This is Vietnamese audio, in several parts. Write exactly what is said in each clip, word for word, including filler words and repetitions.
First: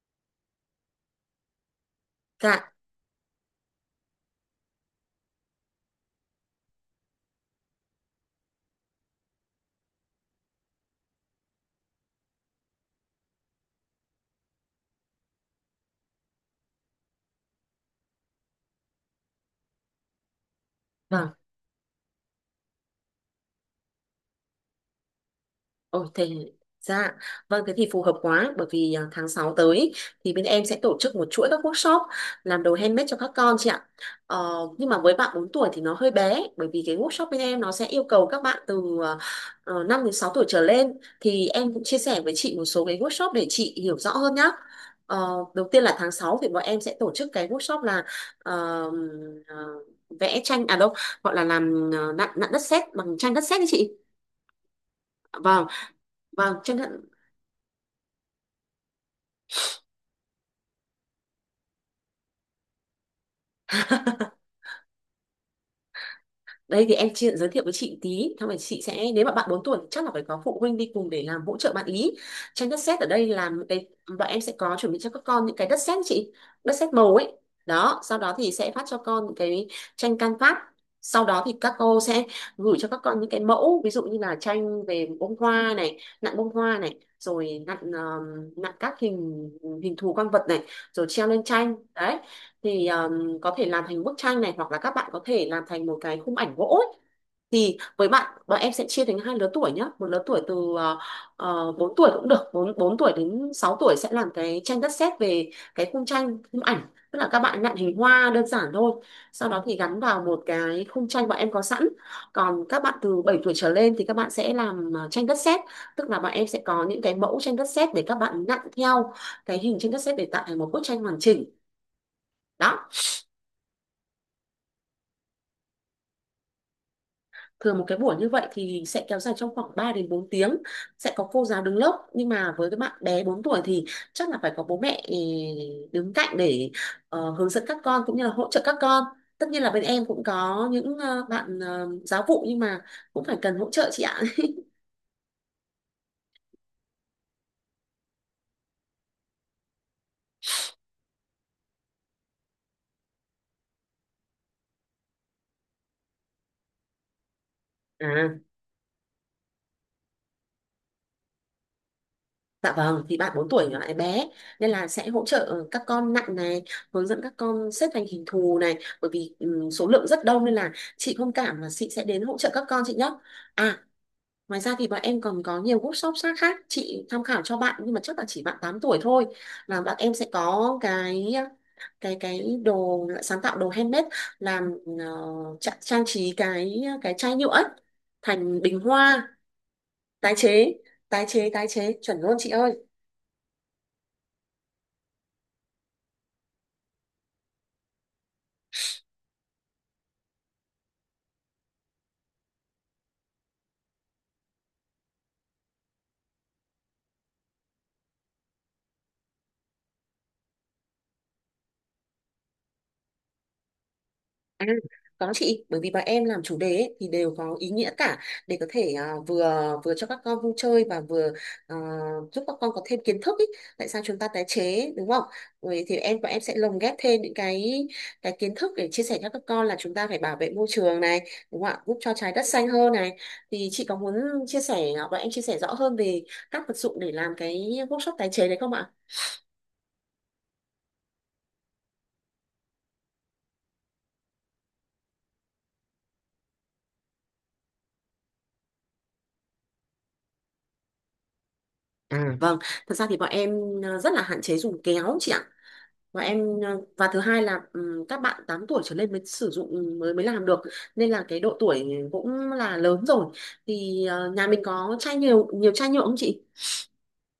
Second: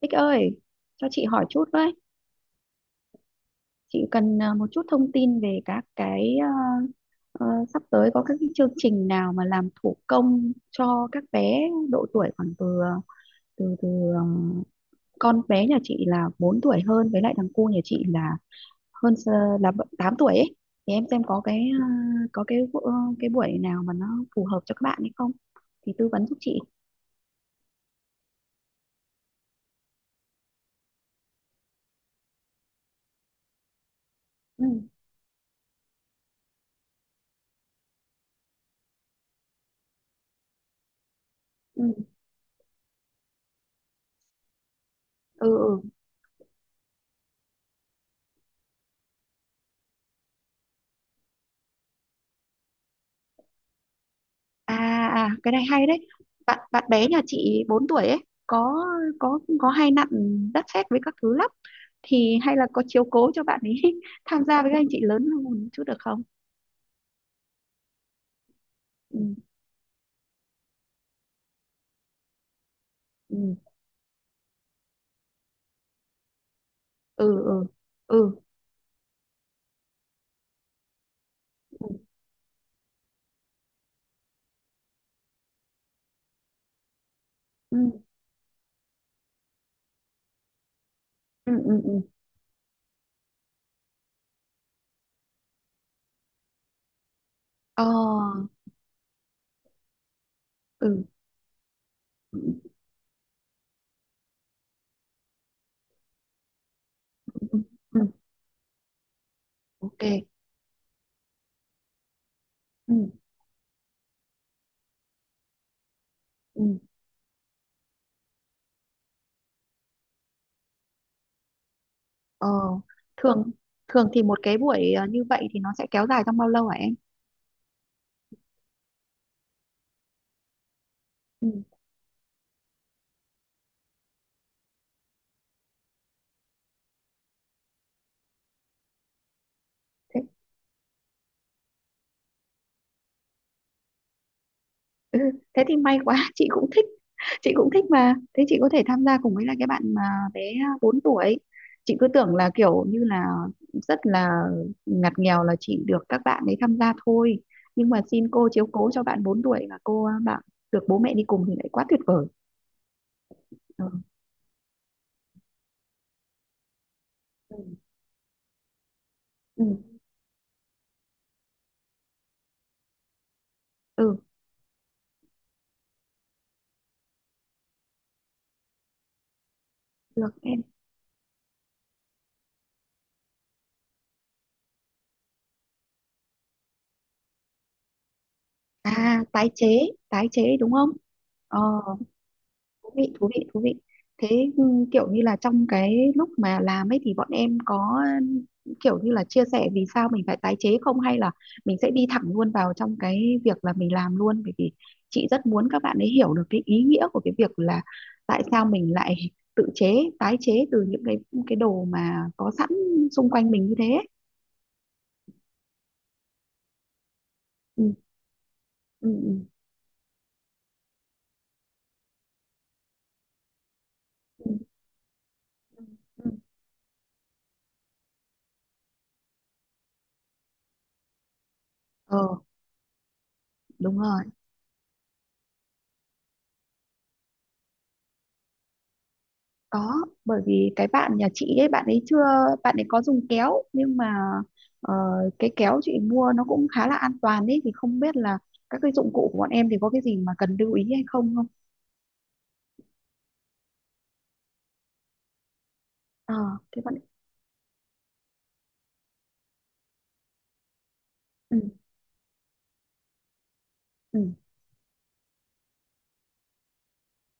Bích ơi, cho chị hỏi chút với. Dạ, Chị cần à, một chút thông tin về các cái à, ờ, sắp tới có các cái chương trình nào mà làm thủ công cho các bé độ tuổi khoảng từ à, từ từ ờ, con bé nhà chị là bốn tuổi hơn với lại thằng cu nhà chị là hơn s- là tám tuổi ấy. Thì em xem vâng. có cái à, có cái bu- ờ, cái buổi nào mà nó phù hợp cho các bạn hay không thì Ôi, tư thế vấn giúp chị. dạ. Vâng, thế thì phù hợp quá bởi vì à, tháng sáu tới ý, thì bên em sẽ tổ chức một chuỗi các workshop làm đồ handmade cho các con chị ạ. Ừ, Ờ, nhưng mà với bạn bốn tuổi thì nó hơi bé, bởi vì cái workshop bên em nó sẽ yêu cầu các bạn từ uh, năm đến sáu tuổi trở lên, thì em cũng ừ, chia sẻ với chị một số cái workshop để chị hiểu rõ hơn nhá. Ờ, đầu ừ. tiên là tháng sáu thì bọn em sẽ tổ chức cái workshop là ờ, ờ, vẽ tranh, à đâu gọi là làm ờ, nặn nặn đất sét, bằng tranh đất sét đấy chị. À, à cái này Vâng, hay đấy. vâng, Bạn chấp bạn nhận. bé nhà chị bốn tuổi ấy có có có hay nặn đất sét với các thứ lắm. Thì hay là có chiếu cố cho bạn ấy tham gia với các anh chị lớn hơn một chút được không? Đây thì em chị giới thiệu với chị tí, xong rồi chị sẽ, Ừ, nếu mà bạn bốn tuổi chắc là phải có phụ huynh đi cùng để làm hỗ trợ bạn ý. Tranh đất sét ở đây là ừ, một cái bọn em sẽ có chuẩn bị cho các con những cái đất sét chị, đất sét màu ấy. ừ, ừ, Đó, sau đó thì sẽ phát cho con những cái tranh can phát. Sau đó thì các ừ, cô sẽ gửi cho các con những cái mẫu, ví dụ như là tranh về bông hoa này, nặn bông hoa này, rồi ừ, nặn ờ, nặn các hình hình thù con vật này, rồi treo lên ừ, ừ, tranh. ừ. Ừ. Đấy. Thì ờ, có thể làm thành bức tranh này, hoặc là các bạn có thể làm thành một cái khung ảnh gỗ ấy. Thì Ờ, với bạn bọn em sẽ chia thành hai lứa tuổi nhé, một lứa tuổi từ ừ. uh, bốn tuổi cũng Ừ. được, bốn bốn tuổi đến sáu tuổi sẽ làm cái tranh đất sét về cái khung tranh khung ảnh, tức là các Ừ, ừ, bạn nặn hình ừ. hoa đơn giản thôi, sau đó thì gắn Ok. vào một cái khung tranh bọn em có sẵn. Còn các Ừ, bạn từ bảy tuổi trở lên thì các bạn sẽ làm ờ, tranh đất sét, tức là bọn em sẽ ừ. có những cái mẫu tranh đất sét để các bạn nặn theo, cái hình tranh đất sét để tạo thành một bức tranh hoàn chỉnh Ờ, đó. thường thường thì một cái buổi ờ, như vậy thì nó sẽ kéo dài trong bao lâu hả em? Thường một cái buổi như vậy thì sẽ kéo dài trong khoảng ba đến bốn tiếng, sẽ có cô Ừ. giáo đứng lớp, nhưng mà với cái bạn bé bốn tuổi thì chắc là phải có bố mẹ ừ, đứng cạnh để ờ, hướng dẫn các con, cũng như là hỗ trợ các con. Tất nhiên là bên em cũng có những ờ, bạn ờ, giáo vụ, nhưng mà cũng phải cần hỗ trợ chị ạ. Ừ, thế thì may quá, chị cũng thích chị cũng thích mà thế chị có thể tham gia cùng với là cái bạn mà bé bốn tuổi. Chị cứ tưởng là kiểu như là rất là ngặt nghèo, là chỉ được các bạn ấy tham gia thôi, nhưng mà xin À, cô chiếu cố cho bạn bốn tuổi và cô à, bạn được bố mẹ đi cùng thì lại quá tuyệt vời. dạ vâng, thì bạn bốn tuổi là Ừ, lại bé, nên là sẽ hỗ trợ các con nặng này, hướng dẫn các ừ. con xếp thành hình thù này, bởi vì ừ, số Ừ, lượng rất đông, nên là chị thông cảm là chị sẽ đến hỗ trợ các con chị nhé. À, ừ ngoài ra thì bọn em còn có nhiều workshop khác khác chị tham khảo cho bạn, nhưng mà chắc là chỉ bạn tám tuổi thôi, là bạn em sẽ được em. có cái cái cái đồ sáng tạo, đồ handmade, làm ờ, tra- trang trí cái cái chai nhựa ấy, thành bình À, hoa tái chế tái tái chế đúng chế. không? Tái chế, ờ tái chế chuẩn luôn chị ơi. Thú vị, thú vị, thú vị. Thế, ừ, kiểu như là trong cái lúc mà làm ấy thì bọn em có, ừ, kiểu như là chia sẻ vì sao mình phải tái chế không, hay là mình sẽ đi thẳng luôn vào trong cái việc là mình làm luôn, bởi vì chị rất muốn các bạn ấy hiểu được cái ý nghĩa của cái việc là tại sao mình lại tự chế, tái chế từ những cái cái đồ mà có sẵn xung quanh mình như thế ấy. À, có chị, bởi vì bọn em làm chủ đề ấy thì đều có ý nghĩa Ừ, cả, để có thể ừ, à, ừ, vừa vừa cho các con vui chơi và vừa à, giúp các con có thêm kiến thức ý. Tại sao chúng ta tái ừ, chế, đúng không? Rồi thì em ừ. bọn Ừ. em sẽ lồng ghép thêm những cái cái kiến thức để chia sẻ cho các con là chúng ta phải bảo vệ môi trường này, đúng không ạ? Giúp cho ờ trái đất xanh hơn này. Thì chị có Đúng muốn rồi. chia sẻ, à, bọn em chia sẻ rõ hơn về các vật dụng để làm cái workshop tái chế đấy không ạ? Có, bởi vì cái bạn nhà chị ấy, bạn ấy chưa, bạn ấy có dùng kéo nhưng mà ờ, cái kéo chị mua nó cũng khá là an toàn đấy, thì không biết là các cái dụng cụ của bọn em thì có cái gì mà cần lưu ý hay không không. À, vâng, thật ra thì bọn em à, rất là hạn chế dùng kéo chị ạ, và ờ em ờ, Thế bạn. và thứ hai là ừm, các bạn tám tuổi trở lên mới sử dụng, mới mới làm được, nên là cái độ Ừ, tuổi cũng là lớn rồi. Thì ờ, ừ. nhà mình có chai nhiều nhiều chai nhựa không chị?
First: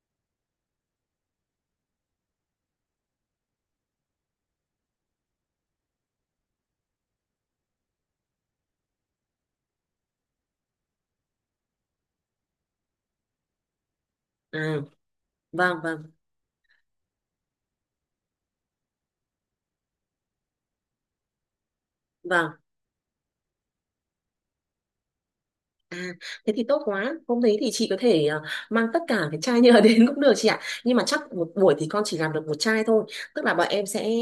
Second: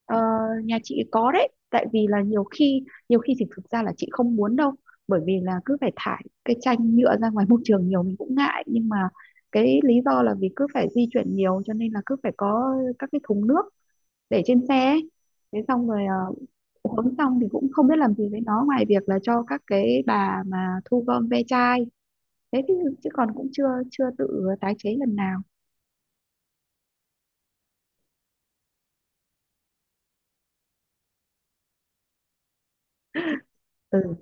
Ờ, nhà chị có đấy, tại vì là nhiều khi nhiều khi thì thực ra là chị không muốn đâu, bởi vì là cứ phải thải cái chanh nhựa ra ngoài môi trường nhiều mình cũng ngại, nhưng mà cái lý do là vì cứ phải di chuyển nhiều, cho nên là cứ phải có các cái thùng nước để trên À, xe ấy. Thế vâng, xong rồi, vâng, ờ, uống xong thì cũng không biết làm gì với nó ngoài việc là cho các cái bà mà thu gom ve chai. vâng. Thế chứ, chứ còn cũng chưa chưa tự tái chế lần nào. À, thế thì tốt quá. Hôm đấy thì chị có thể ờ, mang tất cả cái chai nhựa đến cũng được chị ạ. Nhưng mà chắc một buổi thì con chỉ làm được một chai thôi. Tức là bọn em sẽ Ừ,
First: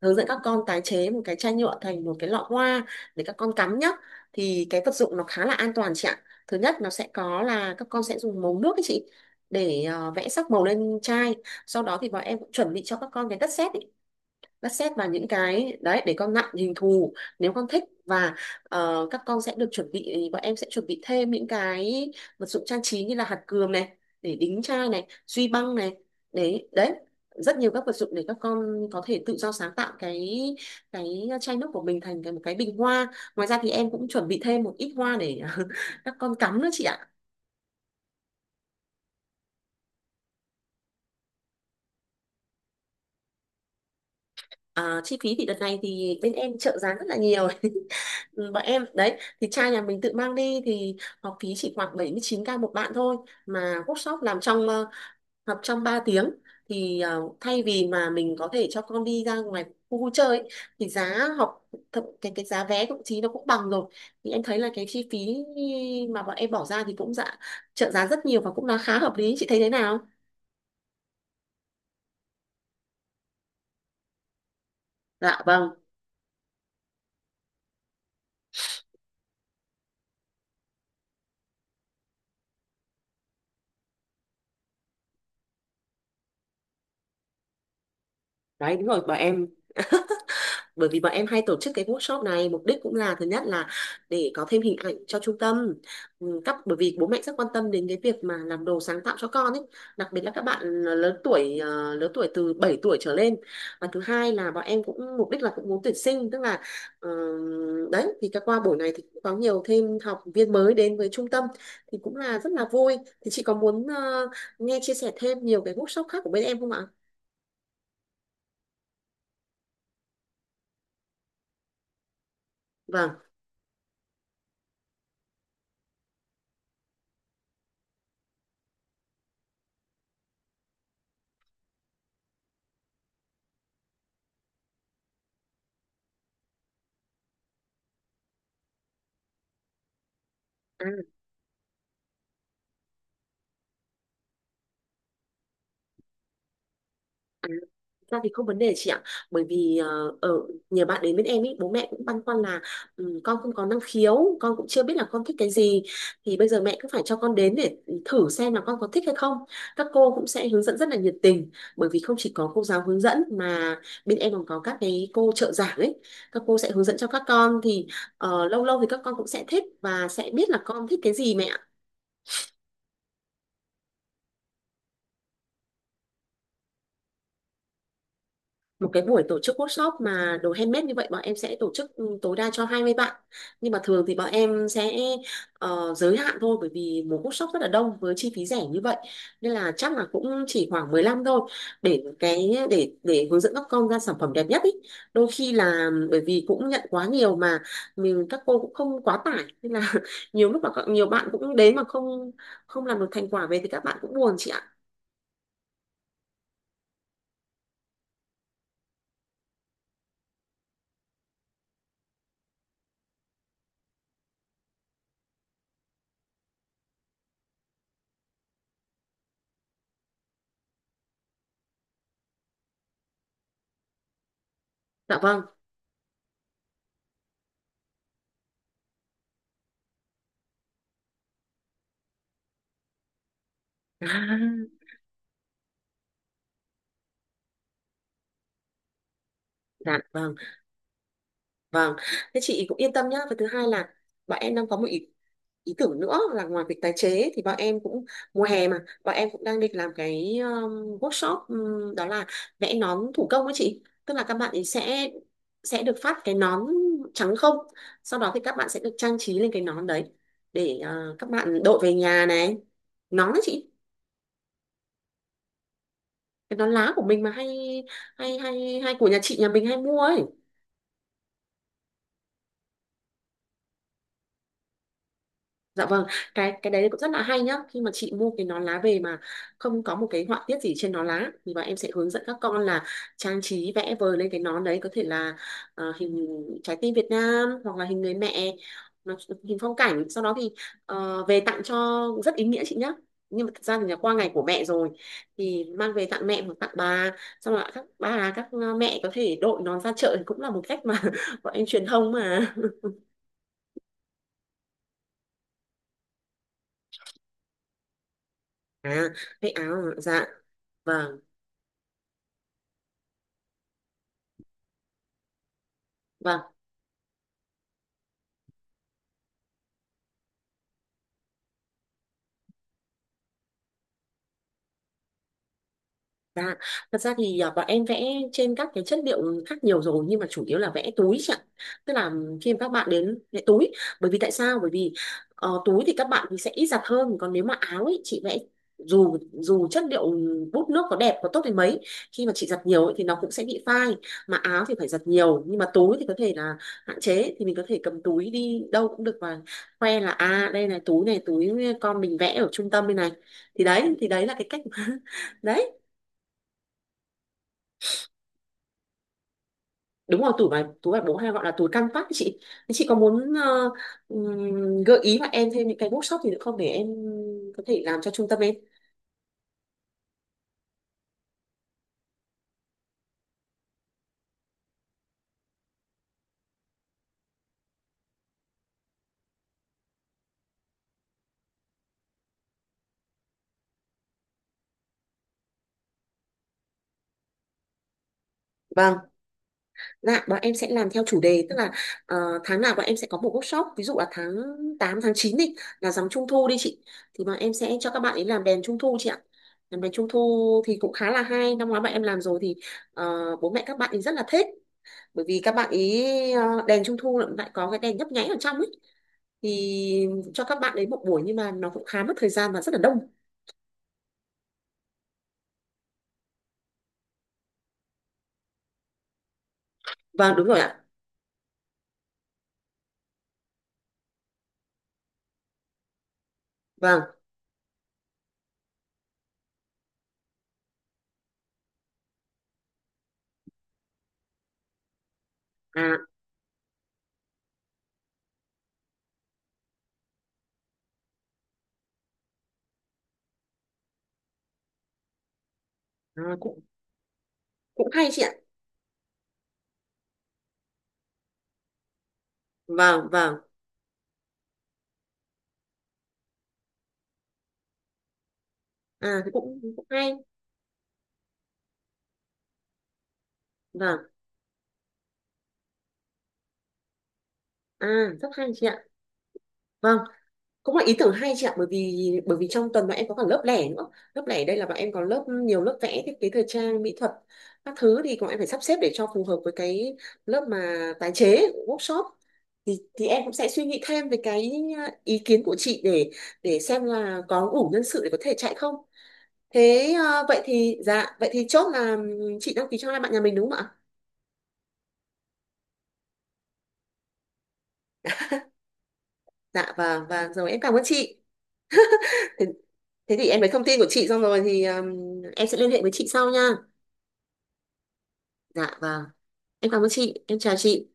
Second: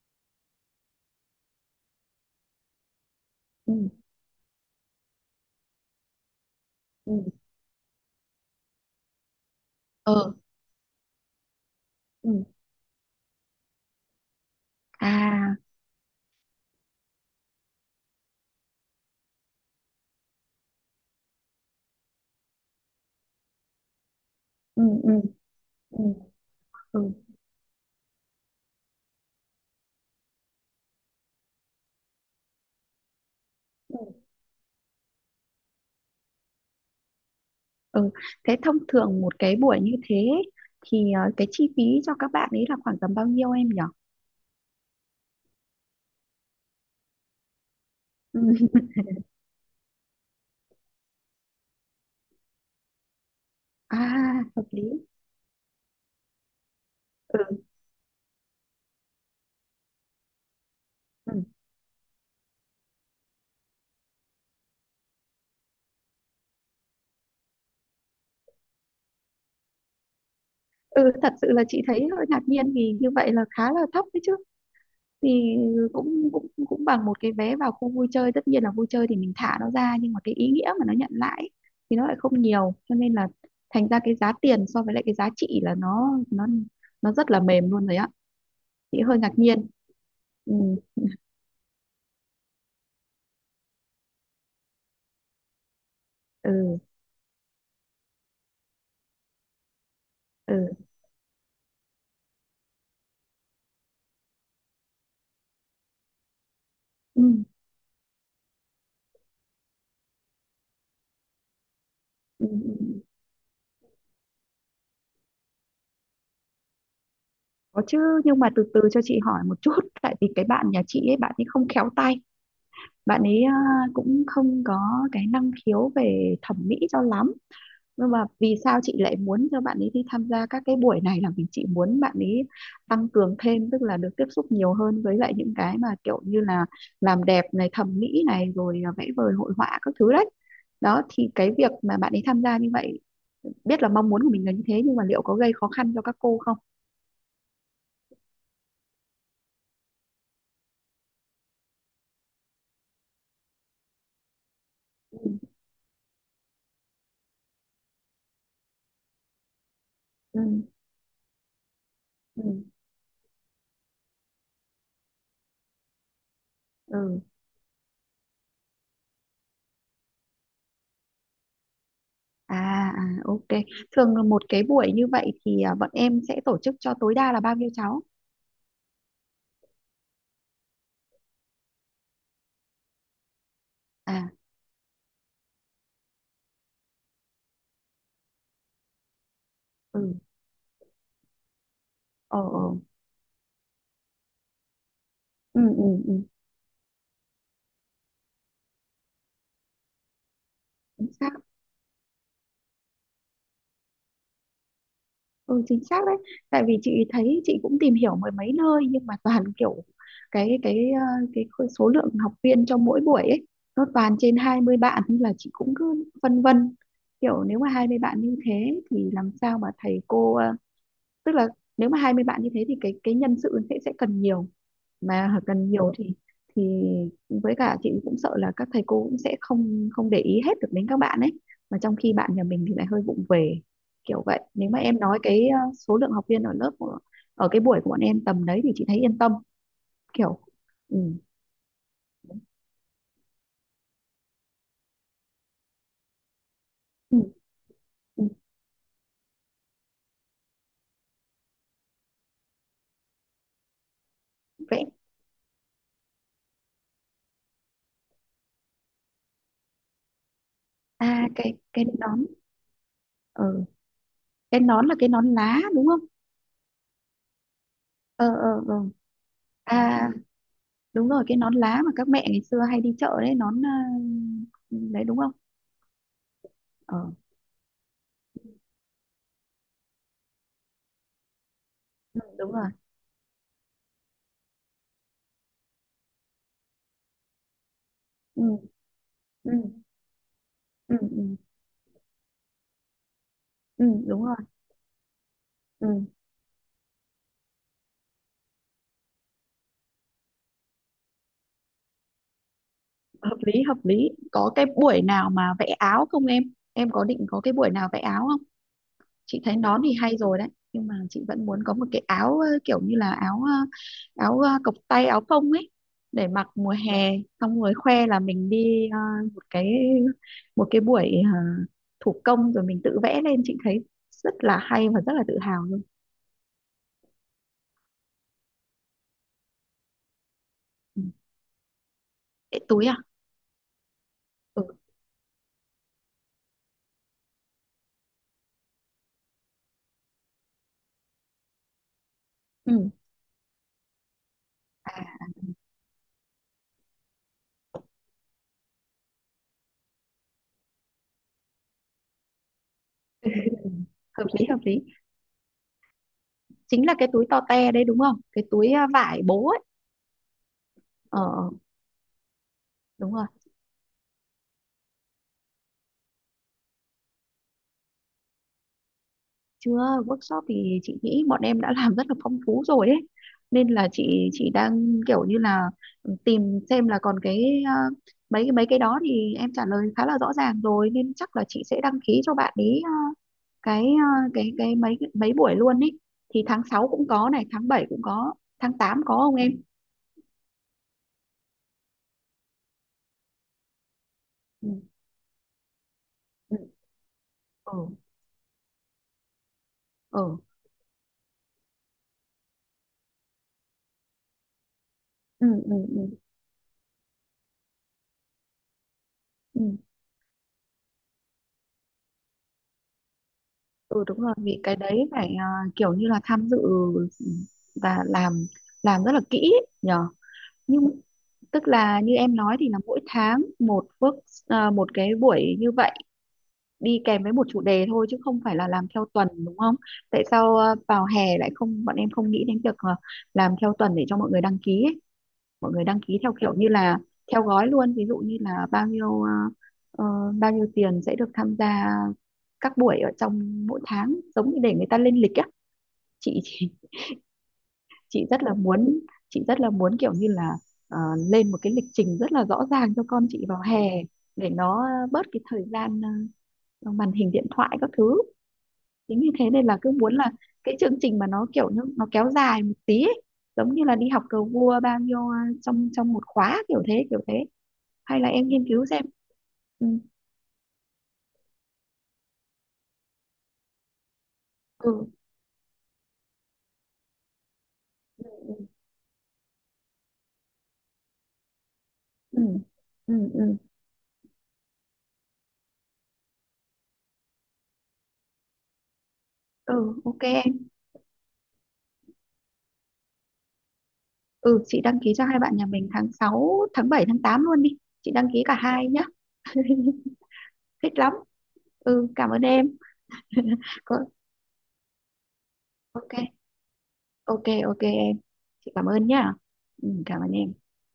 hướng dẫn các con tái chế một cái chai nhựa thành một cái lọ hoa để các con ừ, cắm nhá. Thì cái vật dụng nó khá là an toàn chị ạ. Thứ nhất nó sẽ ừ, có là các con sẽ dùng màu nước ấy chị, để ờ, vẽ ừ, sắc màu lên chai. Sau đó thì bọn em ừ. cũng chuẩn bị cho các con cái đất sét, bắt xét vào những À, cái đấy để con nặn hình thù nếu con thích. Và ờ, các con sẽ được chuẩn bị, bọn em sẽ chuẩn bị thêm những cái vật dụng trang trí như là hạt cườm này để đính ừ, chai này, ừ, duy băng này, ừ, đấy đấy, ừ, rất nhiều các vật dụng để các con có thể tự do sáng tạo cái cái chai nước của mình thành cái một cái bình hoa. Ngoài ra thì em ừ, cũng chuẩn bị thêm một ít hoa để các con cắm nữa chị ạ. ừ. Thế thông thường một cái buổi như thế thì ờ, cái chi phí cho các bạn ấy là khoảng tầm bao nhiêu em nhỉ? À, chi phí thì đợt này thì bên em trợ giá rất là nhiều, Ừ. bọn em, đấy thì trai nhà mình tự mang đi thì học phí chỉ khoảng bảy mươi chín k một bạn thôi, mà À, workshop làm hợp trong lý. ờ, học trong ba tiếng. Thì ờ, thay Ừ, vì mà mình có thể cho con đi ra ngoài khu vui chơi ấy, thì giá ừ. học, thậm- cái cái giá vé thậm chí nó cũng bằng rồi. Thì em thấy là cái chi phí mà bọn em bỏ ra thì cũng, dạ, trợ giá rất nhiều và cũng là khá hợp lý, chị thấy thế nào? Ừ, thật sự là chị thấy hơi ngạc nhiên vì như vậy là khá là thấp đấy chứ, Dạ thì vâng. cũng cũng cũng bằng một cái vé vào khu vui chơi. Tất nhiên là vui chơi thì mình thả nó ra, nhưng mà cái ý nghĩa mà nó nhận lại ấy, thì nó lại không nhiều, cho nên là thành ra cái giá tiền so với lại cái giá trị là nó nó nó rất là mềm luôn rồi á. Đấy, đúng rồi, Chị bọn hơi ngạc em nhiên. Ừ, bởi vì bọn em hay tổ chức cái workshop này, mục đích cũng là, thứ nhất là để có thêm hình ảnh cho trung tâm. Ừ, các bởi ừ, vì bố mẹ rất quan tâm đến cái việc mà làm đồ sáng tạo cho con ấy, đặc biệt là các ừ, bạn lớn tuổi ờ, lớn tuổi từ bảy tuổi trở lên. Và thứ hai là bọn em cũng mục đích là cũng muốn tuyển sinh, tức là, ờ, ừ, đấy thì các qua buổi này thì cũng có nhiều thêm học viên mới đến với trung tâm, thì cũng là ừ. rất Ừ. là vui. Ừ. Thì chị có muốn ờ, nghe chia sẻ thêm nhiều cái workshop khác của bên em không ạ? Có chứ, nhưng mà từ từ cho chị hỏi một chút. Tại vì cái bạn nhà chị ấy, bạn ấy không khéo tay, Vâng. bạn ấy à, cũng không có cái năng khiếu về thẩm mỹ cho lắm. Nhưng mà vì sao chị lại muốn cho bạn ấy đi tham gia các cái buổi này là vì chị muốn bạn ấy tăng cường thêm, tức là được tiếp xúc nhiều hơn với lại những cái mà kiểu như là làm đẹp này, thẩm mỹ này, rồi à, vẽ vời hội họa các thứ đấy. Đó thì cái việc mà bạn ấy tham gia như vậy, biết là mong muốn của mình là như thế, nhưng mà liệu có gây khó khăn cho các cô không? À, ra thì không vấn đề chị ạ, bởi vì ờ, ở nhờ bạn đến bên em ý, bố mẹ cũng băn khoăn là ừ, con không có năng khiếu, con cũng chưa biết là con thích Ừ. cái gì. Thì bây giờ mẹ cứ phải cho con đến để thử xem là con có thích hay không. Các cô cũng Ừ, sẽ hướng dẫn rất là nhiệt tình, bởi vì không chỉ ừ, có cô giáo hướng dẫn mà bên em còn có các cái cô trợ giảng ấy. Các cô sẽ hướng dẫn cho ừ. các con thì ờ, lâu lâu thì các con cũng sẽ thích và sẽ biết là con thích cái gì mẹ ạ. À, à ok. Thường là một cái buổi như vậy thì à, bọn em sẽ tổ chức cho tối đa là bao nhiêu cháu? Một cái buổi tổ chức workshop mà đồ handmade như vậy, bọn em sẽ tổ chức ừ, tối đa cho hai mươi bạn. Nhưng mà thường thì À, bọn em sẽ ờ, giới hạn thôi, bởi vì một workshop rất là đông với chi phí rẻ như vậy, nên là chắc là ừ, cũng chỉ khoảng mười lăm thôi, để ờ cái ờ, để để hướng dẫn các con ra sản phẩm đẹp nhất ý. Đôi khi ừ, ừ, là ừ, bởi vì cũng nhận quá nhiều mà mình các cô cũng không quá tải, nên là nhiều lúc mà các- nhiều chính bạn xác. cũng đến mà không không làm được thành quả về thì các bạn cũng buồn chị ạ. Ừ, chính xác đấy. Tại vì chị thấy chị cũng tìm hiểu mười mấy nơi nhưng mà toàn kiểu cái cái ờ, cái khối- số lượng học viên cho mỗi buổi ấy nó toàn trên hai mươi bạn nên là chị cũng cứ phân vân. Kiểu nếu mà hai mươi bạn như thế thì làm sao mà thầy cô ờ, tức là nếu mà hai mươi bạn như thế thì cái cái nhân sự sẽ sẽ cần nhiều, Dạ mà vâng. cần nhiều thì thì với cả chị cũng sợ là các thầy cô cũng sẽ không không để ý hết được đến các bạn ấy, mà trong khi bạn nhà mình thì lại hơi vụng về, kiểu vậy. Nếu mà em nói cái ờ, số lượng học viên ở lớp của, ở cái buổi của bọn em tầm đấy thì chị thấy yên tâm, À, dạ vâng. kiểu. Ừ, Vâng, thế chị cũng yên tâm nhá. Và thứ hai là bọn em đang có một ý, ý tưởng nữa, là ngoài việc tái ừ, chế thì bọn em cũng, ừ. mùa hè mà, bọn em cũng đang định làm cái um, workshop, um, đó là vẽ nón thủ công ấy chị. Tức là các bạn ấy Vẽ? sẽ sẽ được phát cái nón trắng không. Sau đó thì các bạn sẽ được trang trí lên cái nón đấy để ờ, à các cái bạn đội cái về nhà nón. này. Nón ấy Ừ. chị, Cái nón là cái nón lá đúng không? cái nón lá của mình mà hay Ờ, hay ờ, ờ. hay hay của nhà chị nhà mình hay mua À, ấy. đúng rồi, cái nón lá mà các mẹ ngày xưa hay đi chợ đấy, nón à, đấy đúng không? Dạ vâng, cái cái đấy Ờ. cũng rất là hay nhá. Khi mà chị mua cái nón lá về mà không có một cái họa tiết gì trên nón lá thì bọn em sẽ hướng Ừ, dẫn các đúng con rồi. là trang trí vẽ vời lên cái nón đấy, có thể là ờ, hình trái tim Việt Nam hoặc là hình người Ừ, mẹ, nó, ừ, hình phong cảnh. Sau đó thì ừ, ừ, ờ, về tặng cho rất ý nghĩa chị nhá. Nhưng mà thật ra ừ, thì là qua đúng ngày rồi. của mẹ rồi thì mang Ừ. về tặng mẹ hoặc tặng bà, xong rồi các bà các ờ, mẹ có thể đội nón ra chợ thì cũng là một cách mà bọn em truyền thông mà. Hợp lý, hợp lý. Có cái buổi nào mà vẽ áo không em Em có định có cái buổi nào vẽ áo không? À, Chị vậy thấy nón áo thì hay dạ rồi đấy, nhưng mà vâng chị vẫn muốn có một cái áo, ờ, kiểu như là áo, ờ, áo ờ, cộc tay áo phông ấy, để vâng. mặc mùa hè, xong rồi khoe là mình đi, ờ, một cái, một cái buổi ờ, thủ công rồi mình tự vẽ lên. Chị thấy rất là hay và rất là tự hào luôn. Dạ, thật ra thì à, bọn em vẽ trên các cái chất liệu khác nhiều rồi, nhưng mà chủ yếu là vẽ Ừ. túi chị ạ. Tức là khi mà Cái các túi bạn à? đến vẽ túi, bởi vì tại sao? Ừ. Bởi vì ờ, túi thì các bạn thì sẽ ít giặt hơn, còn nếu mà áo ấy chị vẽ, dù dù chất liệu bút nước có đẹp có tốt đến mấy, khi mà chị giặt nhiều Ừ. ấy, thì nó cũng sẽ bị phai. Mà áo thì phải giặt À, nhiều, nhưng mà túi thì có thể là hạn chế, thì mình có thể cầm túi đi đâu cũng được và khoe là à đây này, túi này, túi con mình vẽ ở trung tâm đây này, thì đấy thì hợp đấy là cái lý, hợp cách. lý, Đấy chính là cái túi to te đấy đúng không, cái túi ờ, vải bố ấy. đúng rồi, túi mà túi mà bố hay gọi Ờ, là túi canvas ấy chị. Chị có đúng rồi. muốn ờ, ừm, gợi ý mà em thêm những cái workshop gì nữa không để em có thể làm cho trung tâm em? Chưa, workshop thì chị nghĩ bọn em đã làm rất là phong phú rồi ấy, nên là chị chị đang kiểu như là, ừ, tìm xem là còn cái, ờ, mấy cái mấy cái đó thì em trả lời khá là rõ ràng rồi, nên chắc là chị sẽ đăng ký cho bạn ý ờ, cái ờ, cái cái mấy mấy buổi luôn ấy. Thì tháng sáu cũng có này, tháng bảy cũng có, tháng Vâng, tám có không em? dạ bọn em sẽ làm theo chủ đề, tức là ờ, tháng nào bọn em sẽ có một workshop. Ví dụ là tháng Ừ, tám tháng chín đi là rằm trung thu đi ừ, chị, thì bọn em sẽ cho các bạn ấy làm đèn trung thu chị ạ. Làm đèn trung ừ, thu thì cũng khá là hay, năm ngoái bọn em làm rồi thì ờ, bố mẹ các bạn ấy rất là thích, bởi vì ừ, các bạn ừ, ừ, ý ừ, ờ, đèn trung thu lại có cái đèn nhấp nháy ở trong ấy, ừ. thì cho các bạn ấy một buổi nhưng mà nó cũng khá mất thời gian và rất là đông. Ừ, đúng rồi vì cái đấy phải ờ, kiểu như là tham dự, ừ, và làm làm rất là kỹ ấy, nhờ. Vâng đúng rồi ạ. Nhưng tức là như em nói thì là mỗi tháng một work à, một cái buổi như vậy, Vâng. đi kèm với một chủ đề thôi chứ không phải là làm theo tuần đúng không? Tại sao à, vào hè lại không, bọn em không nghĩ đến việc à, làm theo tuần để cho mọi người đăng ký ấy. Mọi người À, đăng ký theo kiểu như là theo gói luôn, ví dụ như là bao nhiêu à, ờ, bao nhiêu tiền sẽ được tham gia các buổi ở trong mỗi tháng, giống như để người ta lên lịch á. à chị cũng cũng hay chị chị ạ. rất là muốn, chị rất là muốn kiểu như là ờ, lên một cái lịch trình rất là rõ ràng cho Vâng con vâng. chị vào hè, để nó bớt cái thời gian ờ, màn hình điện thoại các thứ. À Chính vì thì thế cũng nên là cũng cứ hay. muốn là cái chương trình mà nó kiểu như nó kéo dài một tí ấy, giống như là Vâng. đi học cờ vua bao nhiêu ờ, trong trong một khóa, kiểu thế kiểu thế. À, Hay rất là em hay nghiên chị ạ. cứu xem. Ừ, Vâng, cũng là ý tưởng hay chị ạ, bởi vì bởi vì trong tuần bọn em có cả lớp lẻ nữa. Lớp lẻ đây là bọn ừ, em có lớp, nhiều lớp vẽ thiết kế thời trang mỹ thuật các thứ, thì bọn em phải sắp xếp để cho phù hợp với cái lớp mà tái chế workshop. ừ, Thì thì em ừ, cũng sẽ ừ, suy nghĩ thêm về cái ờ, ý kiến của chị để để xem là có đủ nhân sự để có thể chạy không. ừ, thế ok ờ, vậy em. thì dạ vậy thì chốt là chị đăng ký cho hai bạn nhà mình đúng không ạ? Ừ, chị đăng ký cho hai bạn nhà mình tháng sáu tháng bảy tháng tám luôn đi, chị đăng ký cả hai nhá. Dạ, và và rồi em cảm ơn Thích lắm. chị. Ừ, cảm ơn Thế, em. thế thì em lấy thông tin của Có- chị xong rồi thì ờm, em sẽ liên hệ với chị ok, sau nha. ok ok em. Chị Dạ cảm vâng. ơn nhá. Em cảm Ừ, ơn chị, cảm ơn em chào em. chị.